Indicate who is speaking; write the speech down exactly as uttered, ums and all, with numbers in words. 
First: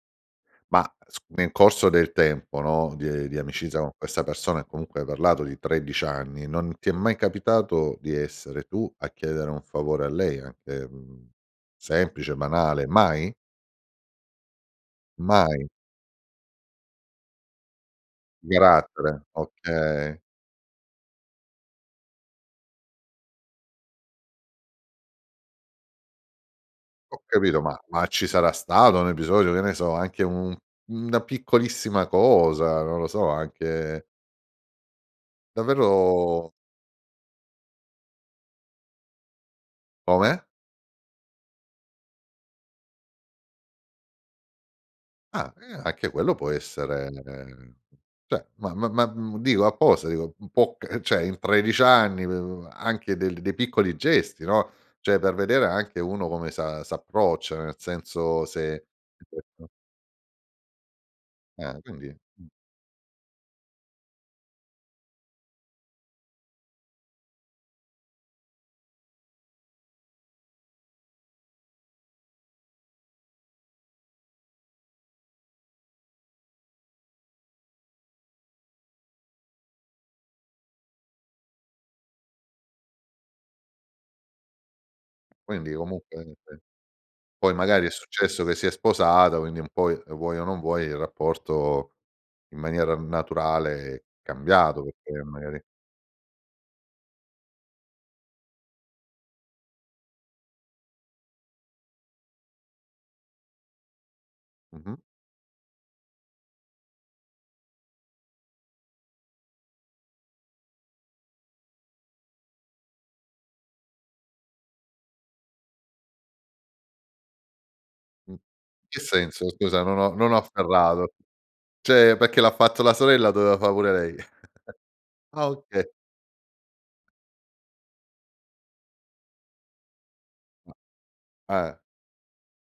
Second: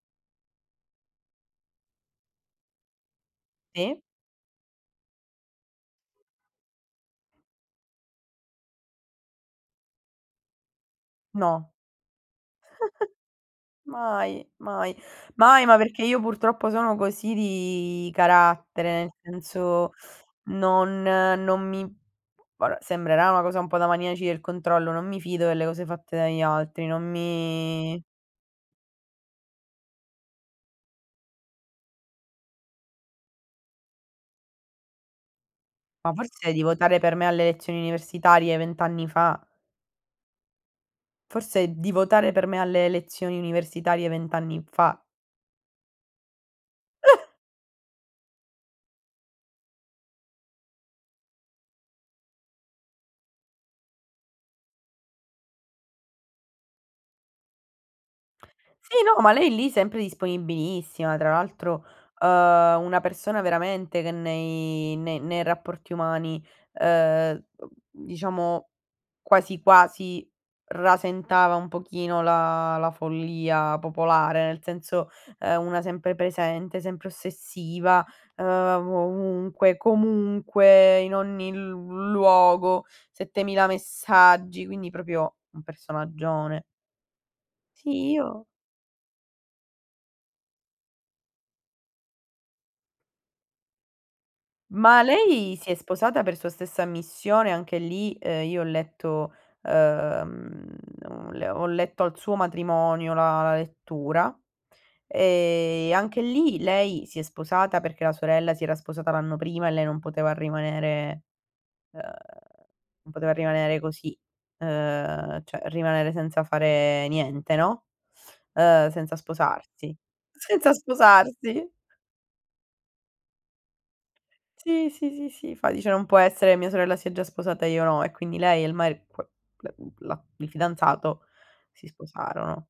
Speaker 1: Ma s nel corso del tempo, no, di ehm, di amicizia con
Speaker 2: Sì.
Speaker 1: questa persona e comunque hai parlato di tredici anni, non ti è mai capitato di essere tu a chiedere un favore a lei anche, mhmm,
Speaker 2: No.
Speaker 1: semplice, banale? Mai?
Speaker 2: Mai, mai. Mai
Speaker 1: Mai.
Speaker 2: ma perché io purtroppo sono così di carattere,
Speaker 1: garattere,
Speaker 2: senso
Speaker 1: okay.
Speaker 2: non non mi varè, sembrerà una cosa un po' da maniaci del controllo, non mi fido delle cose fatte dagli altri, non
Speaker 1: Ho capito ma
Speaker 2: mi
Speaker 1: ma ci sarà stato un episodio, che ne so, anche un una piccolissima cosa, non lo so, anche
Speaker 2: Ma
Speaker 1: Davvero
Speaker 2: forse di votare per me alle elezioni universitarie vent anni fa.
Speaker 1: Come?
Speaker 2: Forse di votare per me alle elezioni universitarie vent anni fa.
Speaker 1: Ah, e anche quello può essere, ceh, ma ma ma mhmm, dico apposta dico un po', c ehm, ceh in tredici anni, mhmm, anche del dei piccoli gesti, no, ceh da vedere anche uno come s'a s'approccia, nel senso se
Speaker 2: Sì, no, ma lei
Speaker 1: [unintelligible]
Speaker 2: lì sempre disponibilissima. Tra
Speaker 1: Ah
Speaker 2: l'altro,
Speaker 1: quindi mh.
Speaker 2: ehm, una persona veramente che nei ne ne rapporti umani, ehm, uhm, diciamo quasi quasi rasentava un pochino la la follia popolare, nel senso è una sempre presente, sempre ossessiva, ehm, vovunque, comunque, in ogni l luogo, settemila messaggi, quindi propio un
Speaker 1: Quindi comunque niente.
Speaker 2: personaggione.
Speaker 1: Poi magari è
Speaker 2: Sì,
Speaker 1: successo
Speaker 2: io
Speaker 1: che si è sposata, quindi un poi, e vuoi o non vuoi, il rapporto in maniera naturale è cambiato,
Speaker 2: Ma
Speaker 1: perché
Speaker 2: lei
Speaker 1: magari
Speaker 2: si è sposata per sua stessa ammissione. Anche lì, ehm, io ho letto ehm, le ho le ho ho letto al suo matrimonio la la lettura;
Speaker 1: Mh-mh.
Speaker 2: e anche lì lei si è sposata perché la sorella si era sposata l'anno prima e lei non poteva rimanere ehm, non poteva rimanere così, ehm, ceh rimanere senza fare niente, no,
Speaker 1: Mh.
Speaker 2: ehm,
Speaker 1: Che
Speaker 2: senza
Speaker 1: senso scusa?
Speaker 2: sposarsi.
Speaker 1: Non ho non ho
Speaker 2: Senza
Speaker 1: afferrato.
Speaker 2: sposarsi.
Speaker 1: ceh perché l'ha fatto la sorella doveva fa' pure lei.
Speaker 2: Sì, sì, sì,
Speaker 1: Ah,
Speaker 2: sì. Fa
Speaker 1: oka
Speaker 2: dice: "Non può essere, mia sorella si è già sposata e io no." E quindi lei e il mari [unintelligible] il
Speaker 1: Ah.
Speaker 2: fidanzato
Speaker 1: Ah, eh.
Speaker 2: si sposarono.